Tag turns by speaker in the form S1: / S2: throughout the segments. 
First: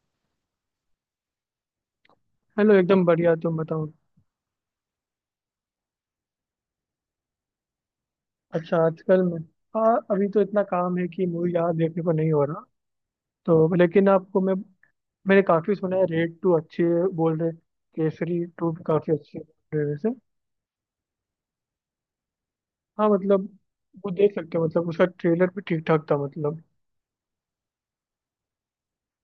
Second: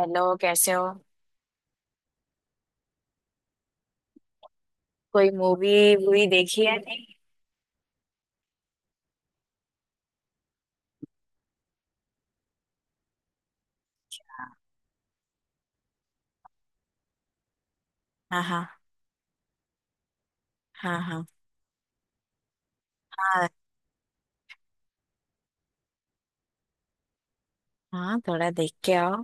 S1: Hello, कैसे हो।
S2: Hello, एकदम बढ़िया। तुम बताओ।
S1: कोई मूवी वूवी देखी है? नहीं।
S2: अच्छा आजकल मैं हाँ, अभी तो इतना काम है कि मूवी ज़्यादा देखने को नहीं हो रहा। तो लेकिन आपको मैं मैंने काफ़ी सुना है, रेड टू अच्छी है बोल रहे।
S1: हाँ
S2: केसरी टू
S1: हाँ।
S2: भी काफ़ी अच्छी है बोल रहे वैसे।
S1: हाँ हाँ।
S2: हाँ, मतलब
S1: हाँ
S2: वो देख सकते हो, मतलब उसका ट्रेलर भी ठीक ठाक था, मतलब।
S1: हाँ। थोड़ा देख के आओ।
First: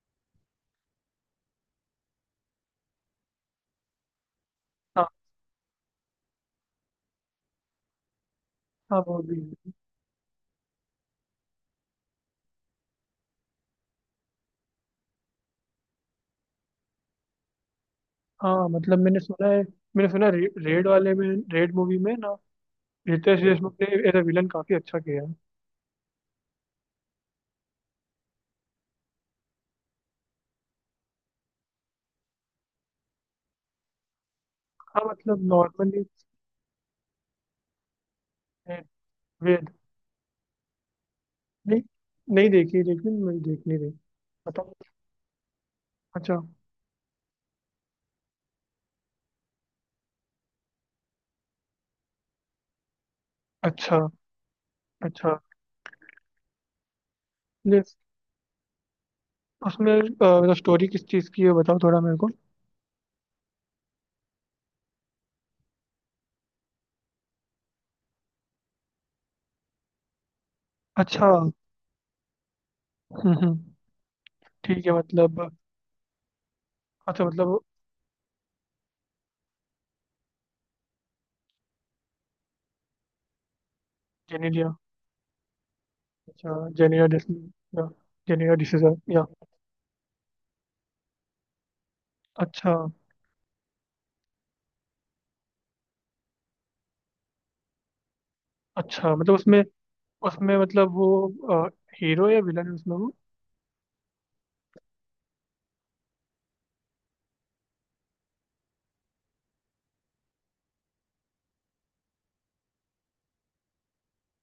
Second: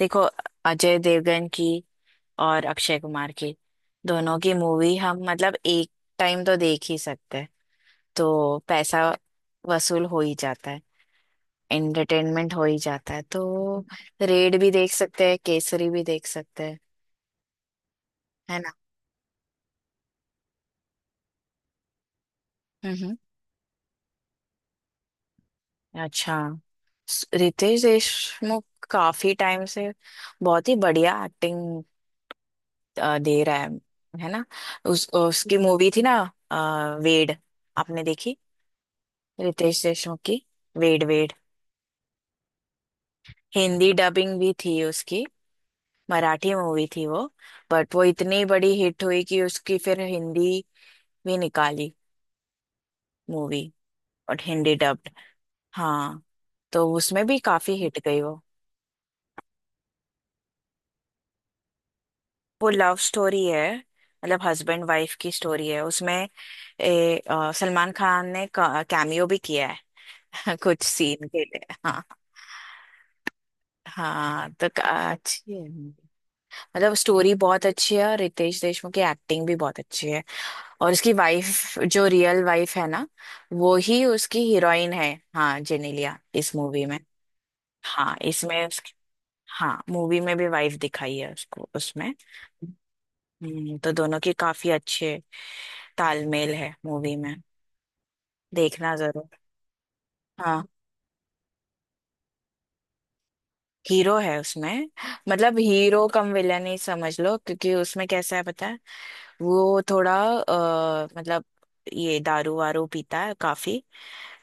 S1: देखो, अजय देवगन की और अक्षय कुमार की, दोनों की मूवी
S2: हाँ
S1: हम मतलब एक टाइम तो देख ही सकते हैं। तो
S2: हाँ,
S1: पैसा
S2: वो भी।
S1: वसूल हो ही जाता है। एंटरटेनमेंट हो ही जाता है। तो रेड भी देख सकते हैं, केसरी भी देख सकते हैं, है
S2: हाँ
S1: ना।
S2: मतलब मैंने सुना है रेड वाले में, रेड मूवी में ना,
S1: हम्म।
S2: रितेश देशमुख ने एज विलन काफ़ी अच्छा किया है।
S1: अच्छा। रितेश देशमुख काफी टाइम से बहुत ही बढ़िया एक्टिंग दे रहा है ना।
S2: हाँ
S1: उस
S2: मतलब
S1: उसकी मूवी थी
S2: नॉर्मली।
S1: ना। वेड, आपने देखी रितेश देशमुख की वेड वेड?
S2: नहीं, नहीं देखी, लेकिन मैं देखनी रही।
S1: हिंदी डबिंग भी
S2: बताओ।
S1: थी उसकी।
S2: अच्छा।
S1: मराठी मूवी थी वो। बट वो इतनी बड़ी हिट हुई कि उसकी फिर हिंदी भी निकाली मूवी।
S2: अच्छा।
S1: और हिंदी डब्ड।
S2: अच्छा।
S1: हाँ, तो उसमें भी काफी
S2: यस।
S1: हिट गई वो।
S2: उसमें मतलब स्टोरी किस चीज़ की है? बताओ थोड़ा मेरे को।
S1: वो लव स्टोरी है, मतलब हस्बैंड वाइफ की स्टोरी है उसमें। सलमान खान ने कैमियो भी किया है कुछ
S2: अच्छा।
S1: सीन के
S2: हम्म।
S1: लिए, हाँ।
S2: हम्म।
S1: हाँ तो
S2: ठीक है, मतलब।
S1: अच्छी है। मतलब
S2: अच्छा
S1: स्टोरी
S2: मतलब।
S1: बहुत अच्छी है और रितेश देशमुख की एक्टिंग भी बहुत अच्छी है। और उसकी वाइफ जो रियल वाइफ है ना, वो ही उसकी
S2: जेनेलिया।
S1: हीरोइन है, हाँ, जेनेलिया,
S2: अच्छा,
S1: इस मूवी में।
S2: जेनेलिया डिस या।
S1: हाँ
S2: जेनेलिया
S1: इसमें उसकी।
S2: डिसीजर या।
S1: हाँ मूवी में भी वाइफ दिखाई है उसको उसमें।
S2: अच्छा।
S1: तो दोनों की काफी अच्छे तालमेल है मूवी में। देखना
S2: अच्छा,
S1: जरूर।
S2: मतलब उसमें, उसमें
S1: हाँ।
S2: मतलब वो हीरो या विलन है उसमें वो।
S1: हीरो है उसमें। मतलब हीरो कम विलन ही समझ लो, क्योंकि उसमें कैसा है पता है, वो थोड़ा मतलब ये दारू वारू पीता है काफी।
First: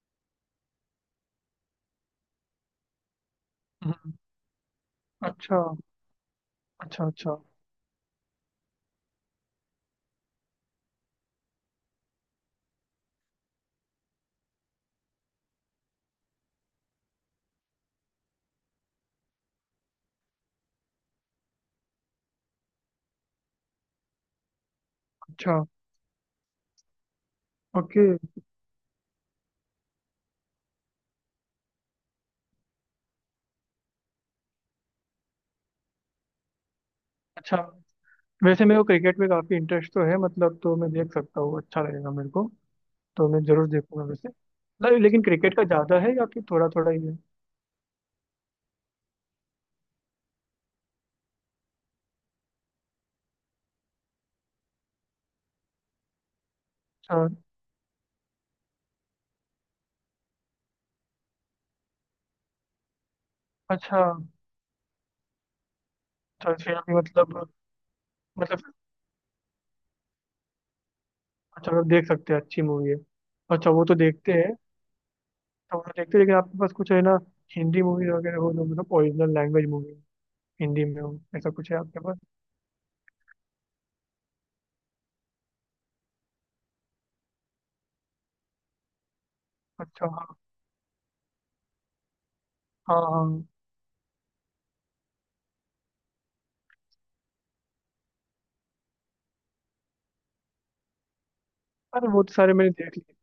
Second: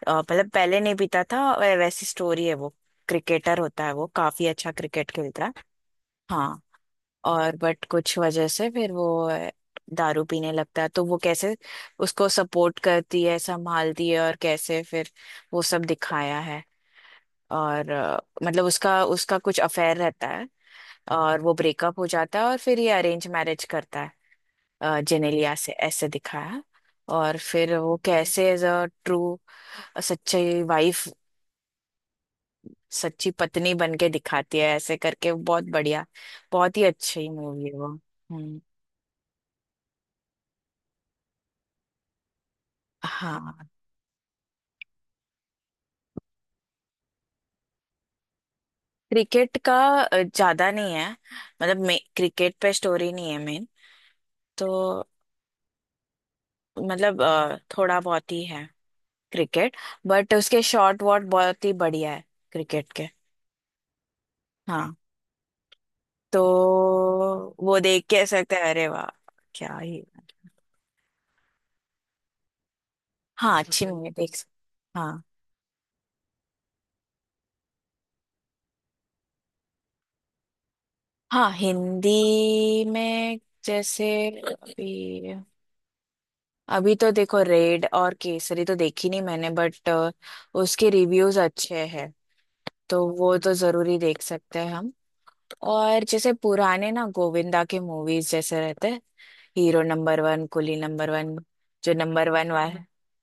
S1: मतलब पहले नहीं पीता था, वैसी स्टोरी है वो। क्रिकेटर होता है वो,
S2: हम्म।
S1: काफी अच्छा क्रिकेट खेलता है।
S2: अच्छा।
S1: हाँ।
S2: अच्छा। अच्छा।
S1: और बट कुछ वजह से फिर वो दारू पीने लगता है, तो वो कैसे उसको सपोर्ट करती है, संभालती है, और कैसे फिर वो सब दिखाया है। और मतलब उसका उसका कुछ अफेयर रहता है। और वो ब्रेकअप हो जाता है, और फिर ये अरेंज मैरिज करता है जेनेलिया
S2: अच्छा।
S1: से, ऐसे दिखाया। और फिर वो
S2: ओके।
S1: कैसे एज अ ट्रू, सच्ची वाइफ, सच्ची पत्नी बन के दिखाती है, ऐसे करके बहुत बढ़िया। बहुत ही अच्छी
S2: अच्छा।
S1: मूवी है वो, हम्म।
S2: वैसे मेरे को क्रिकेट में काफ़ी इंटरेस्ट तो है, मतलब तो मैं देख सकता हूँ, अच्छा लगेगा मेरे को। तो मैं
S1: हाँ,
S2: जरूर देखूंगा वैसे। लेकिन क्रिकेट का ज्यादा है या फिर थोड़ा थोड़ा ही है?
S1: क्रिकेट का ज्यादा नहीं है। मतलब मे क्रिकेट पे स्टोरी नहीं है मेन, तो मतलब
S2: अच्छा।
S1: थोड़ा बहुत ही है क्रिकेट। बट उसके शॉट वॉट बहुत ही बढ़िया है, क्रिकेट के।
S2: अच्छा।
S1: हाँ तो
S2: तो फिर अभी मतलब,
S1: वो देख के सकते
S2: मतलब।
S1: हैं, अरे वाह, क्या ही।
S2: अच्छा, आप देख सकते हैं, अच्छी मूवी है।
S1: हाँ
S2: अच्छा, वो
S1: अच्छी
S2: तो
S1: मूवी
S2: देखते
S1: देख
S2: हैं।
S1: सकते, हाँ।
S2: तो वो तो देखते हैं, लेकिन आपके पास कुछ है ना, हिंदी मूवीज वगैरह हो, जो मतलब ओरिजिनल लैंग्वेज मूवी हिंदी में हो, ऐसा
S1: हाँ,
S2: कुछ है आपके
S1: हिंदी
S2: पास?
S1: में। जैसे, अभी। अभी तो देखो, रेड और केसरी तो देखी नहीं मैंने, बट
S2: अच्छा हाँ।
S1: उसके रिव्यूज अच्छे हैं,
S2: हाँ
S1: तो वो
S2: हाँ।
S1: तो जरूरी देख सकते हैं हम। और जैसे पुराने ना गोविंदा के मूवीज जैसे रहते हैं, hero number one, Coolie number one, जो
S2: अरे, वो
S1: नंबर
S2: तो
S1: वन
S2: सारे मैंने
S1: वाला।
S2: देख लिए।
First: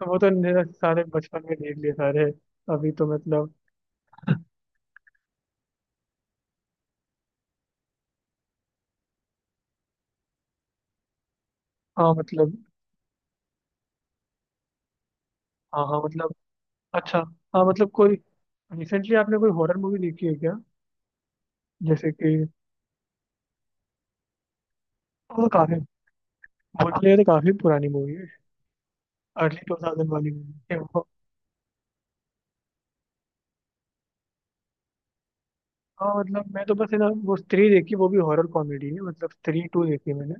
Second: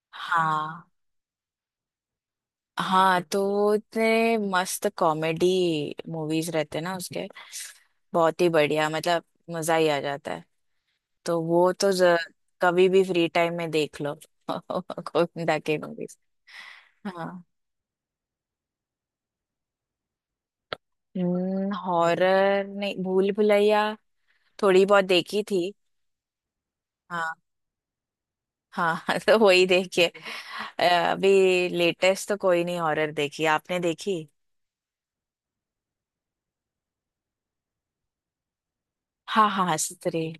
S2: तो वो तो मेरा
S1: हाँ,
S2: सारे बचपन में देख लिए सारे। अभी तो
S1: हाँ
S2: मतलब।
S1: तो इतने मस्त कॉमेडी मूवीज रहते हैं ना उसके, बहुत ही बढ़िया, मतलब मजा ही आ जाता है। तो वो तो
S2: हाँ मतलब।
S1: कभी भी फ्री टाइम में देख लो गोविंदा के
S2: हाँ हाँ
S1: मूवीज।
S2: मतलब। अच्छा।
S1: हाँ।
S2: हाँ मतलब, कोई रिसेंटली आपने कोई हॉरर मूवी देखी है क्या? जैसे कि
S1: हॉरर नहीं, भूल भुलैया थोड़ी बहुत देखी
S2: वो,
S1: थी।
S2: काफी बोलने लगे तो
S1: हाँ
S2: काफी पुरानी मूवी है।
S1: हाँ तो
S2: अर्ली
S1: वही
S2: टू
S1: देखिए।
S2: थाउजेंड वाली मूवी है
S1: अ,
S2: वो।
S1: अभी लेटेस्ट तो कोई नहीं हॉरर देखी, आपने देखी?
S2: हाँ, मतलब मैं तो बस है ना वो स्त्री देखी, वो भी हॉरर कॉमेडी है, मतलब
S1: हाँ
S2: स्त्री
S1: हाँ
S2: टू देखी
S1: स्त्री,
S2: मैंने।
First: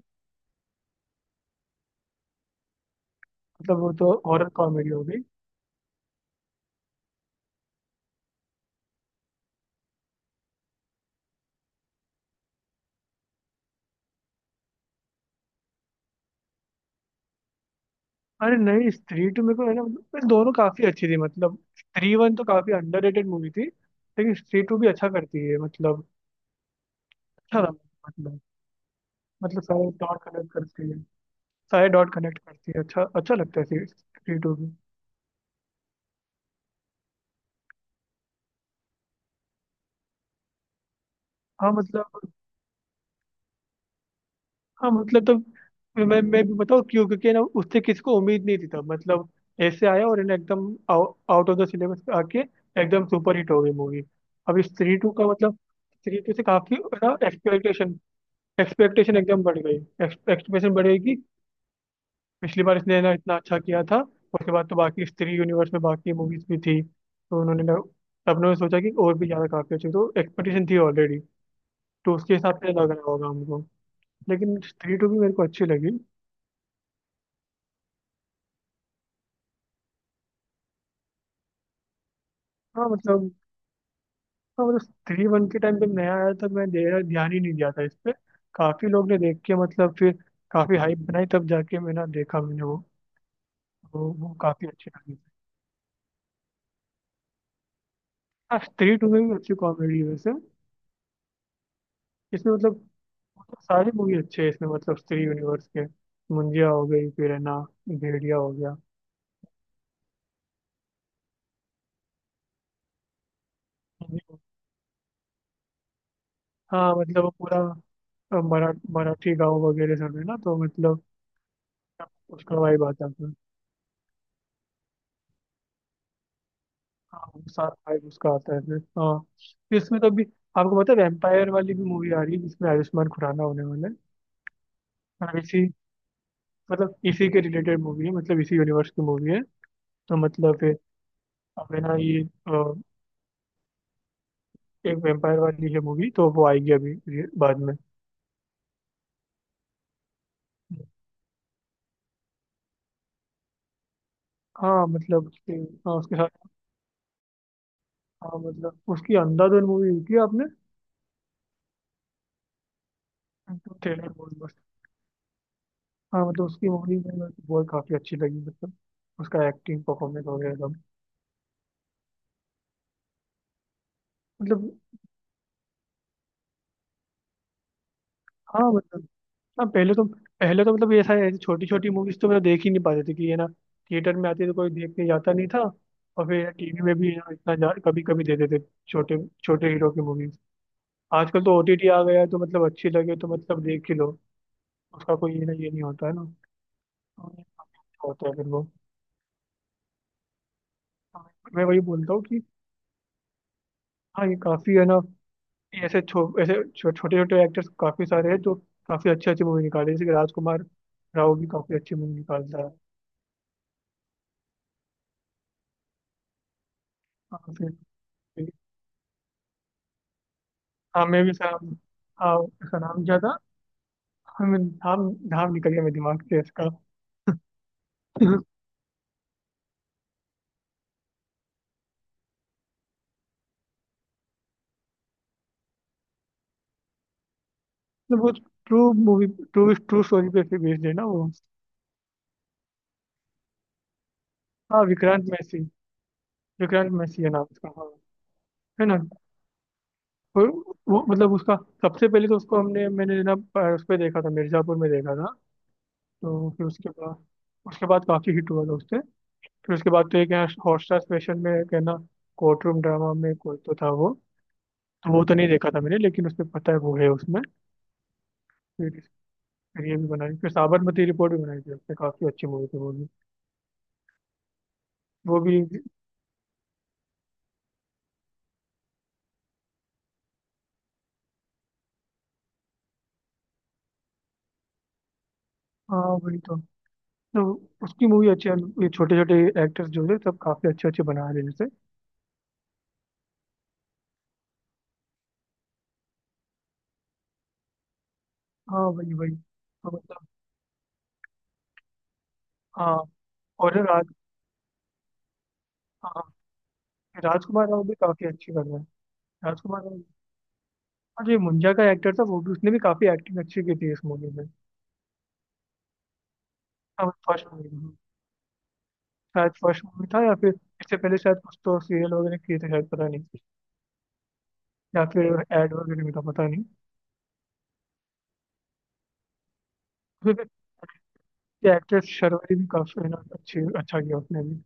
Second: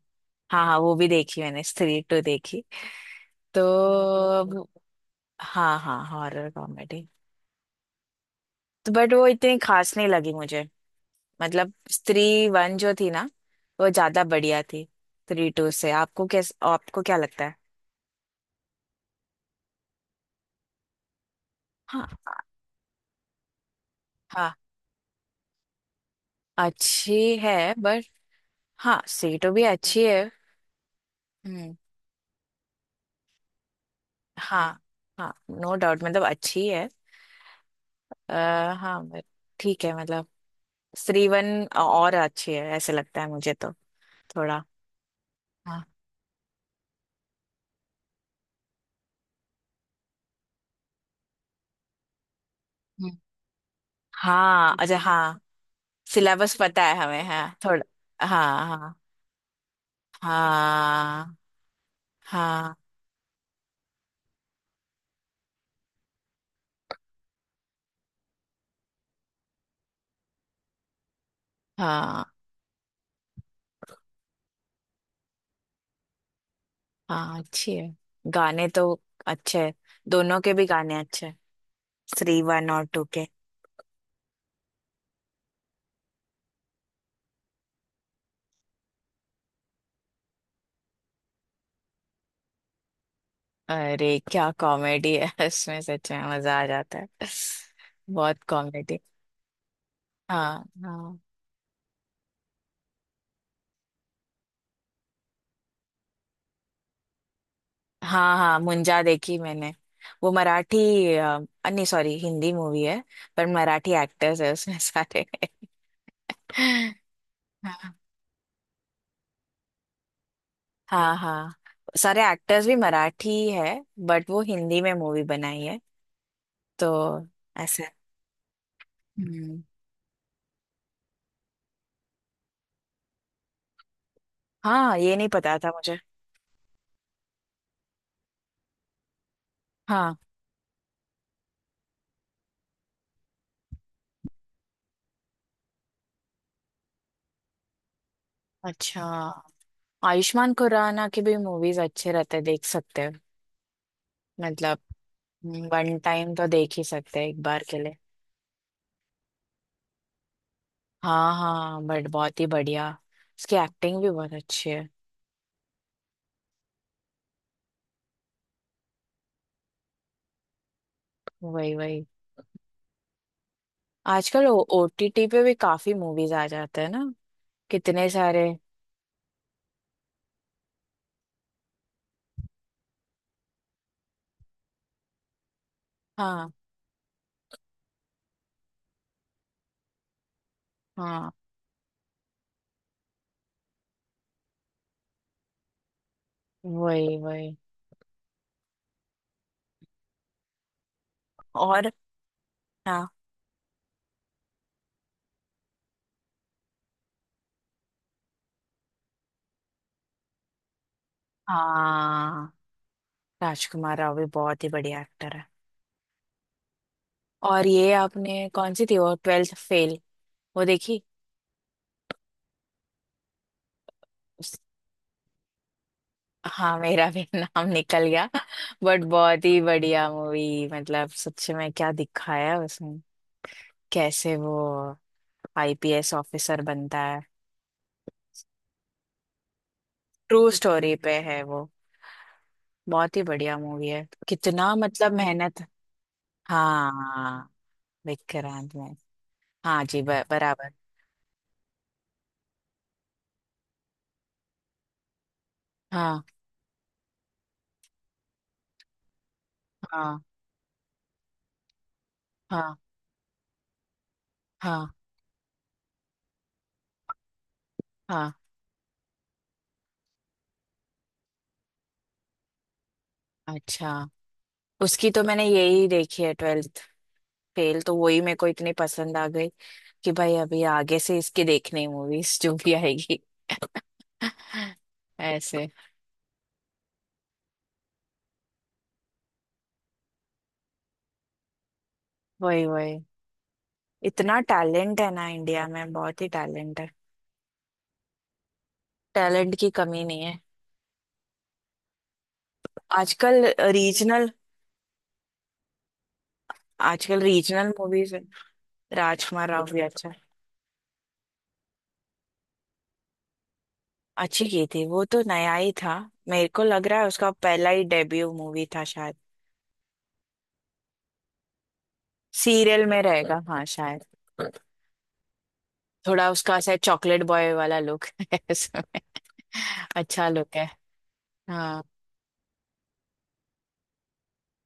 S1: हाँ हाँ वो भी देखी मैंने, स्त्री टू देखी तो।
S2: मतलब वो तो हॉरर
S1: अब-
S2: कॉमेडी हो गई।
S1: हाँ हाँ हॉरर कॉमेडी। तो बट वो इतनी खास नहीं लगी मुझे, मतलब स्त्री वन जो थी ना, वो ज्यादा बढ़िया थी। स्त्री टू से आपको कैस, आपको क्या लगता है?
S2: अरे नहीं, स्त्री टू मेरे को है ना मतलब, दोनों काफी अच्छी थी, मतलब
S1: हाँ
S2: स्त्री वन तो काफी अंडररेटेड मूवी थी, लेकिन
S1: हाँ
S2: स्त्री टू भी अच्छा करती है मतलब।
S1: अच्छी है,
S2: अच्छा था
S1: बट
S2: मतलब।
S1: हाँ स्त्री टू
S2: मतलब
S1: भी
S2: सारे
S1: अच्छी है।
S2: डॉट कनेक्ट करती है।
S1: हम्म।
S2: सारे डॉट कनेक्ट करती है, अच्छा अच्छा लगता है स्त्री टू भी।
S1: हाँ हाँ नो डाउट, मतलब अच्छी है। हाँ, but ठीक है, मतलब स्त्री वन
S2: हाँ
S1: और
S2: मतलब।
S1: अच्छी है, ऐसे लगता है मुझे तो, थोड़ा।
S2: हाँ मतलब तो
S1: हाँ
S2: मैं भी बताऊँ क्यों, क्योंकि ना उससे किसको उम्मीद नहीं थी तब, मतलब ऐसे आया और है ना एकदम आउट ऑफ द सिलेबस आके एकदम सुपर हिट हो गई मूवी। अब इस
S1: हाँ
S2: थ्री
S1: अच्छा,
S2: टू का
S1: हाँ
S2: मतलब, थ्री टू से
S1: सिलेबस
S2: काफी
S1: पता है
S2: ना
S1: हमें, हाँ
S2: एक्सपेक्टेशन,
S1: थोड़ा, हाँ हाँ।
S2: एक्सपेक्टेशन एकदम बढ़ गई। एक्सपेक्टेशन बढ़ेगी।
S1: हाँ
S2: पिछली
S1: हाँ।
S2: बार इसने ना इतना अच्छा किया था, उसके बाद तो बाकी स्त्री यूनिवर्स में बाकी मूवीज भी थी तो उन्होंने ना, सबने सोचा कि और भी ज्यादा काफी अच्छी, तो एक्सपेक्टेशन थी ऑलरेडी। तो
S1: हाँ
S2: उसके हिसाब से लग रहा होगा हमको, लेकिन स्त्री टू भी मेरे को अच्छी लगी।
S1: हाँ। अच्छी है, गाने तो अच्छे हैं, दोनों के भी गाने अच्छे हैं, थ्री वन और
S2: हाँ
S1: टू के।
S2: मतलब। हाँ मतलब, थ्री वन के टाइम जब नया आया था, मैं ध्यान ही नहीं दिया था इस पे। काफी लोग ने देख के मतलब फिर काफी हाइप बनाई, तब जाके मैंने देखा, मैंने वो। वो,
S1: अरे
S2: वो
S1: क्या
S2: काफी अच्छी
S1: कॉमेडी
S2: लगी।
S1: है इसमें, सच में मजा आ जाता है, बहुत
S2: हाँ, स्त्री
S1: कॉमेडी।
S2: टू में भी अच्छी कॉमेडी है वैसे।
S1: हाँ। हाँ।
S2: इसमें मतलब, मतलब सारी मूवी अच्छी है इसमें, मतलब स्त्री यूनिवर्स के। मुंजिया हो गई फिर है ना, भेड़िया
S1: हाँ
S2: हो
S1: हाँ
S2: गया।
S1: मुंजा देखी मैंने, वो मराठी, अ, नहीं सॉरी हिंदी मूवी है, पर मराठी एक्टर्स है उसमें सारे
S2: हाँ मतलब वो पूरा
S1: हाँ
S2: अ, मरा, मराठी गाँव वगैरह सब है ना, तो मतलब
S1: हाँ। हाँ, सारे
S2: उसका
S1: एक्टर्स भी
S2: वाइब आता
S1: मराठी
S2: है।
S1: ही है, बट वो हिंदी में मूवी बनाई है, तो
S2: हाँ, वो साथ
S1: ऐसे।
S2: फाइव उसका आता है फिर हाँ।
S1: हम्म।
S2: फिर इसमें तो अभी, आपको पता है वेम्पायर वाली भी मूवी आ रही है जिसमें आयुष्मान खुराना होने वाला है,
S1: हाँ, ये नहीं
S2: मतलब
S1: पता
S2: इसी,
S1: था मुझे।
S2: मतलब इसी के रिलेटेड मूवी है, मतलब इसी यूनिवर्स की मूवी है। तो
S1: हाँ
S2: मतलब फिर, अब है ना ये अ, एक वेम्पायर वाली है मूवी, तो वो आएगी अभी, ये बाद में।
S1: अच्छा, आयुष्मान खुराना की भी मूवीज अच्छे रहते हैं, देख सकते हैं, मतलब
S2: हाँ मतलब उसके, हाँ
S1: वन
S2: उसके
S1: टाइम तो
S2: साथ।
S1: देख ही सकते हैं, एक बार के लिए।
S2: हाँ मतलब, उसकी अंधाधुन मूवी देखी है आपने?
S1: हाँ हाँ, बट बहुत ही बढ़िया, उसकी
S2: तो
S1: एक्टिंग
S2: ट्रेलर
S1: भी
S2: बहुत
S1: बहुत
S2: मस्त।
S1: अच्छी है।
S2: हाँ मतलब उसकी मूवी में मेरे को बहुत काफी अच्छी लगी, मतलब उसका एक्टिंग परफॉर्मेंस वगैरह सब।
S1: वही वही, आजकल
S2: मतलब।
S1: ओटीटी पे भी काफी मूवीज आ जाते हैं ना, कितने सारे।
S2: हाँ मतलब। हाँ, पहले तो, पहले तो मतलब ऐसा है, छोटी छोटी मूवीज तो मतलब देख ही नहीं पाते थे, कि ये ना थिएटर में आती है तो कोई देखने जाता नहीं था, और फिर
S1: हाँ
S2: टीवी में भी है ना इतना कभी कभी दे देते थे छोटे छोटे हीरो की मूवीज।
S1: हाँ,
S2: आजकल तो ओटीटी आ गया है, तो मतलब अच्छी लगे तो मतलब देख ही लो। उसका कोई ये ना, ये नहीं होता है ना।
S1: वही
S2: तो
S1: वही।
S2: होता है फिर वो। हाँ, मैं वही
S1: और
S2: बोलता हूँ कि,
S1: हाँ,
S2: हाँ ये काफी है ना, ये छोटे छोटे एक्टर्स काफी सारे हैं जो काफी अच्छी अच्छी मूवी निकाले, जैसे कि राजकुमार राव भी काफी अच्छी मूवी
S1: हाँ
S2: निकालता है।
S1: राजकुमार राव भी बहुत ही बढ़िया एक्टर है।
S2: हाँ।
S1: और
S2: फिर,
S1: ये आपने कौन सी थी वो, ट्वेल्थ फेल, वो देखी।
S2: हाँ मैं भी सर। हाँ, उसका नाम क्या था? हमें
S1: उस-
S2: नाम, नाम निकल गया मेरे दिमाग से इसका।
S1: हाँ मेरा भी नाम निकल गया।
S2: मतलब
S1: बट बहुत ही बढ़िया मूवी, मतलब सच में क्या दिखाया है उसमें, कैसे वो आईपीएस ऑफिसर बनता है।
S2: वो true movie, true true story
S1: true
S2: पे बेस्ड है
S1: स्टोरी
S2: ना
S1: पे
S2: वो।
S1: है वो, बहुत ही बढ़िया मूवी है, कितना
S2: हाँ,
S1: मतलब
S2: विक्रांत
S1: मेहनत।
S2: मैसी। विक्रांत मैसी है नाम
S1: हाँ
S2: उसका, हाँ,
S1: विक्रांत
S2: है
S1: में,
S2: ना।
S1: हाँ जी, बराबर।
S2: वो, वो मतलब उसका, सबसे पहले तो उसको हमने, मैंने ना उस पे देखा था, मिर्जापुर में देखा था।
S1: हाँ
S2: तो फिर उसके बाद, उसके बाद काफी हिट हुआ था उससे। फिर उसके बाद तो
S1: हाँ।
S2: एक यहाँ हॉटस्टार स्पेशल में एक है ना, कोर्ट
S1: हाँ
S2: रूम ड्रामा में कोई तो था वो।
S1: हाँ।
S2: तो वो तो नहीं देखा था मैंने, लेकिन उसमें पता है वो है उसमें।
S1: हाँ।
S2: फिर फिर ये भी बनाई, फिर साबरमती रिपोर्ट भी बनाई थी उसने, काफी अच्छी मूवी थी वो भी।
S1: अच्छा, उसकी तो
S2: वो
S1: मैंने
S2: भी।
S1: यही देखी है, ट्वेल्थ फेल, तो वही मेरे को इतनी पसंद आ गई कि भाई अभी आगे से इसकी देखनी मूवीज जो भी आएगी ऐसे।
S2: हाँ वही तो। तो उसकी मूवी अच्छी है। ये छोटे छोटे एक्टर्स जो है, सब काफी अच्छे अच्छे बना रहे हैं जैसे।
S1: वही वही, इतना टैलेंट है ना इंडिया में, बहुत ही टैलेंट है,
S2: हाँ वही वही
S1: टैलेंट की
S2: तो,
S1: कमी नहीं
S2: मतलब।
S1: है।
S2: हाँ,
S1: आजकल
S2: और ये राज,
S1: रीजनल।
S2: हाँ
S1: आजकल
S2: राजकुमार
S1: रीजनल
S2: राव भी
S1: मूवीज है,
S2: काफी अच्छी कर रहे हैं।
S1: राजकुमार राव भी
S2: राजकुमार राव।
S1: अच्छा।
S2: और जो ये मुंजा का एक्टर था वो भी, उसने भी काफी एक्टिंग अच्छी की थी इस मूवी में।
S1: अच्छी की थी, वो तो नया ही था, मेरे को लग रहा है
S2: हाँ,
S1: उसका
S2: फर्स्ट मूवी
S1: पहला ही
S2: में,
S1: डेब्यू मूवी था शायद।
S2: शायद फर्स्ट मूवी था, या फिर इससे पहले शायद कुछ तो सीरियल वगैरह किए थे
S1: सीरियल
S2: शायद,
S1: में
S2: पता
S1: रहेगा
S2: नहीं।
S1: हाँ शायद।
S2: या फिर एड वगैरह में था,
S1: थोड़ा
S2: पता
S1: उसका
S2: नहीं।
S1: ऐसा चॉकलेट बॉय वाला लुक है उसमें, अच्छा लुक है।
S2: ये
S1: हाँ
S2: एक्ट्रेस शर्वरी भी काफी है ना अच्छी, अच्छा किया उसने भी।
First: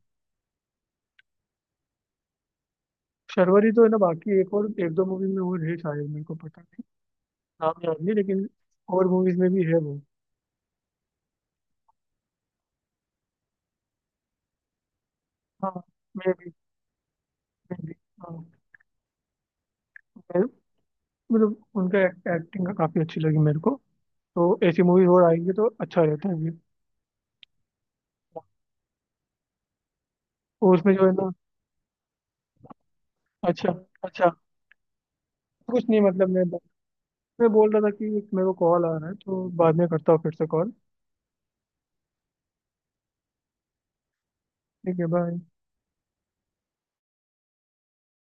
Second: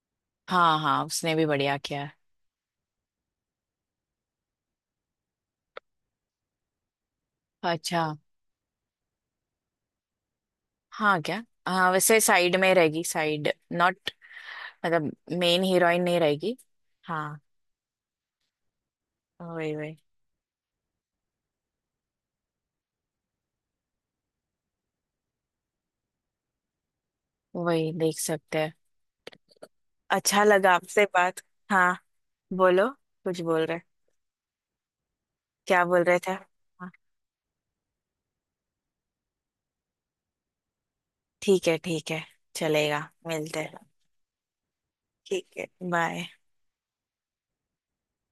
S1: हाँ। हाँ, उसने भी बढ़िया किया है।
S2: शर्वरी तो है ना बाकी, एक और एक दो मूवी में वो है शायद, मेरे को पता नहीं, नाम याद
S1: अच्छा।
S2: नहीं, लेकिन और मूवीज में भी है वो।
S1: हाँ क्या, हाँ वैसे साइड में रहेगी, साइड नॉट, मतलब मेन
S2: हाँ
S1: हीरोइन नहीं
S2: मैं भी
S1: रहेगी। हाँ,
S2: मैं भी हाँ,
S1: वही वही।
S2: मैं- मतलब उनका एक्टिंग का काफी अच्छी लगी मेरे को। तो ऐसी मूवीज और आएंगी तो अच्छा रहता है ये।
S1: वही देख सकते हैं। अच्छा लगा
S2: और उसमें
S1: आपसे
S2: जो है ना।
S1: बात। हाँ बोलो, कुछ बोल
S2: अच्छा।
S1: रहे,
S2: अच्छा।
S1: क्या
S2: कुछ नहीं,
S1: बोल रहे
S2: मतलब
S1: थे।
S2: मैं
S1: हाँ
S2: मैं बोल रहा था कि एक मेरे को कॉल आ रहा है, तो बाद में करता हूँ फिर से कॉल।
S1: ठीक है, ठीक है, चलेगा, मिलते हैं,
S2: ठीक है, बाय।
S1: ठीक है, बाय।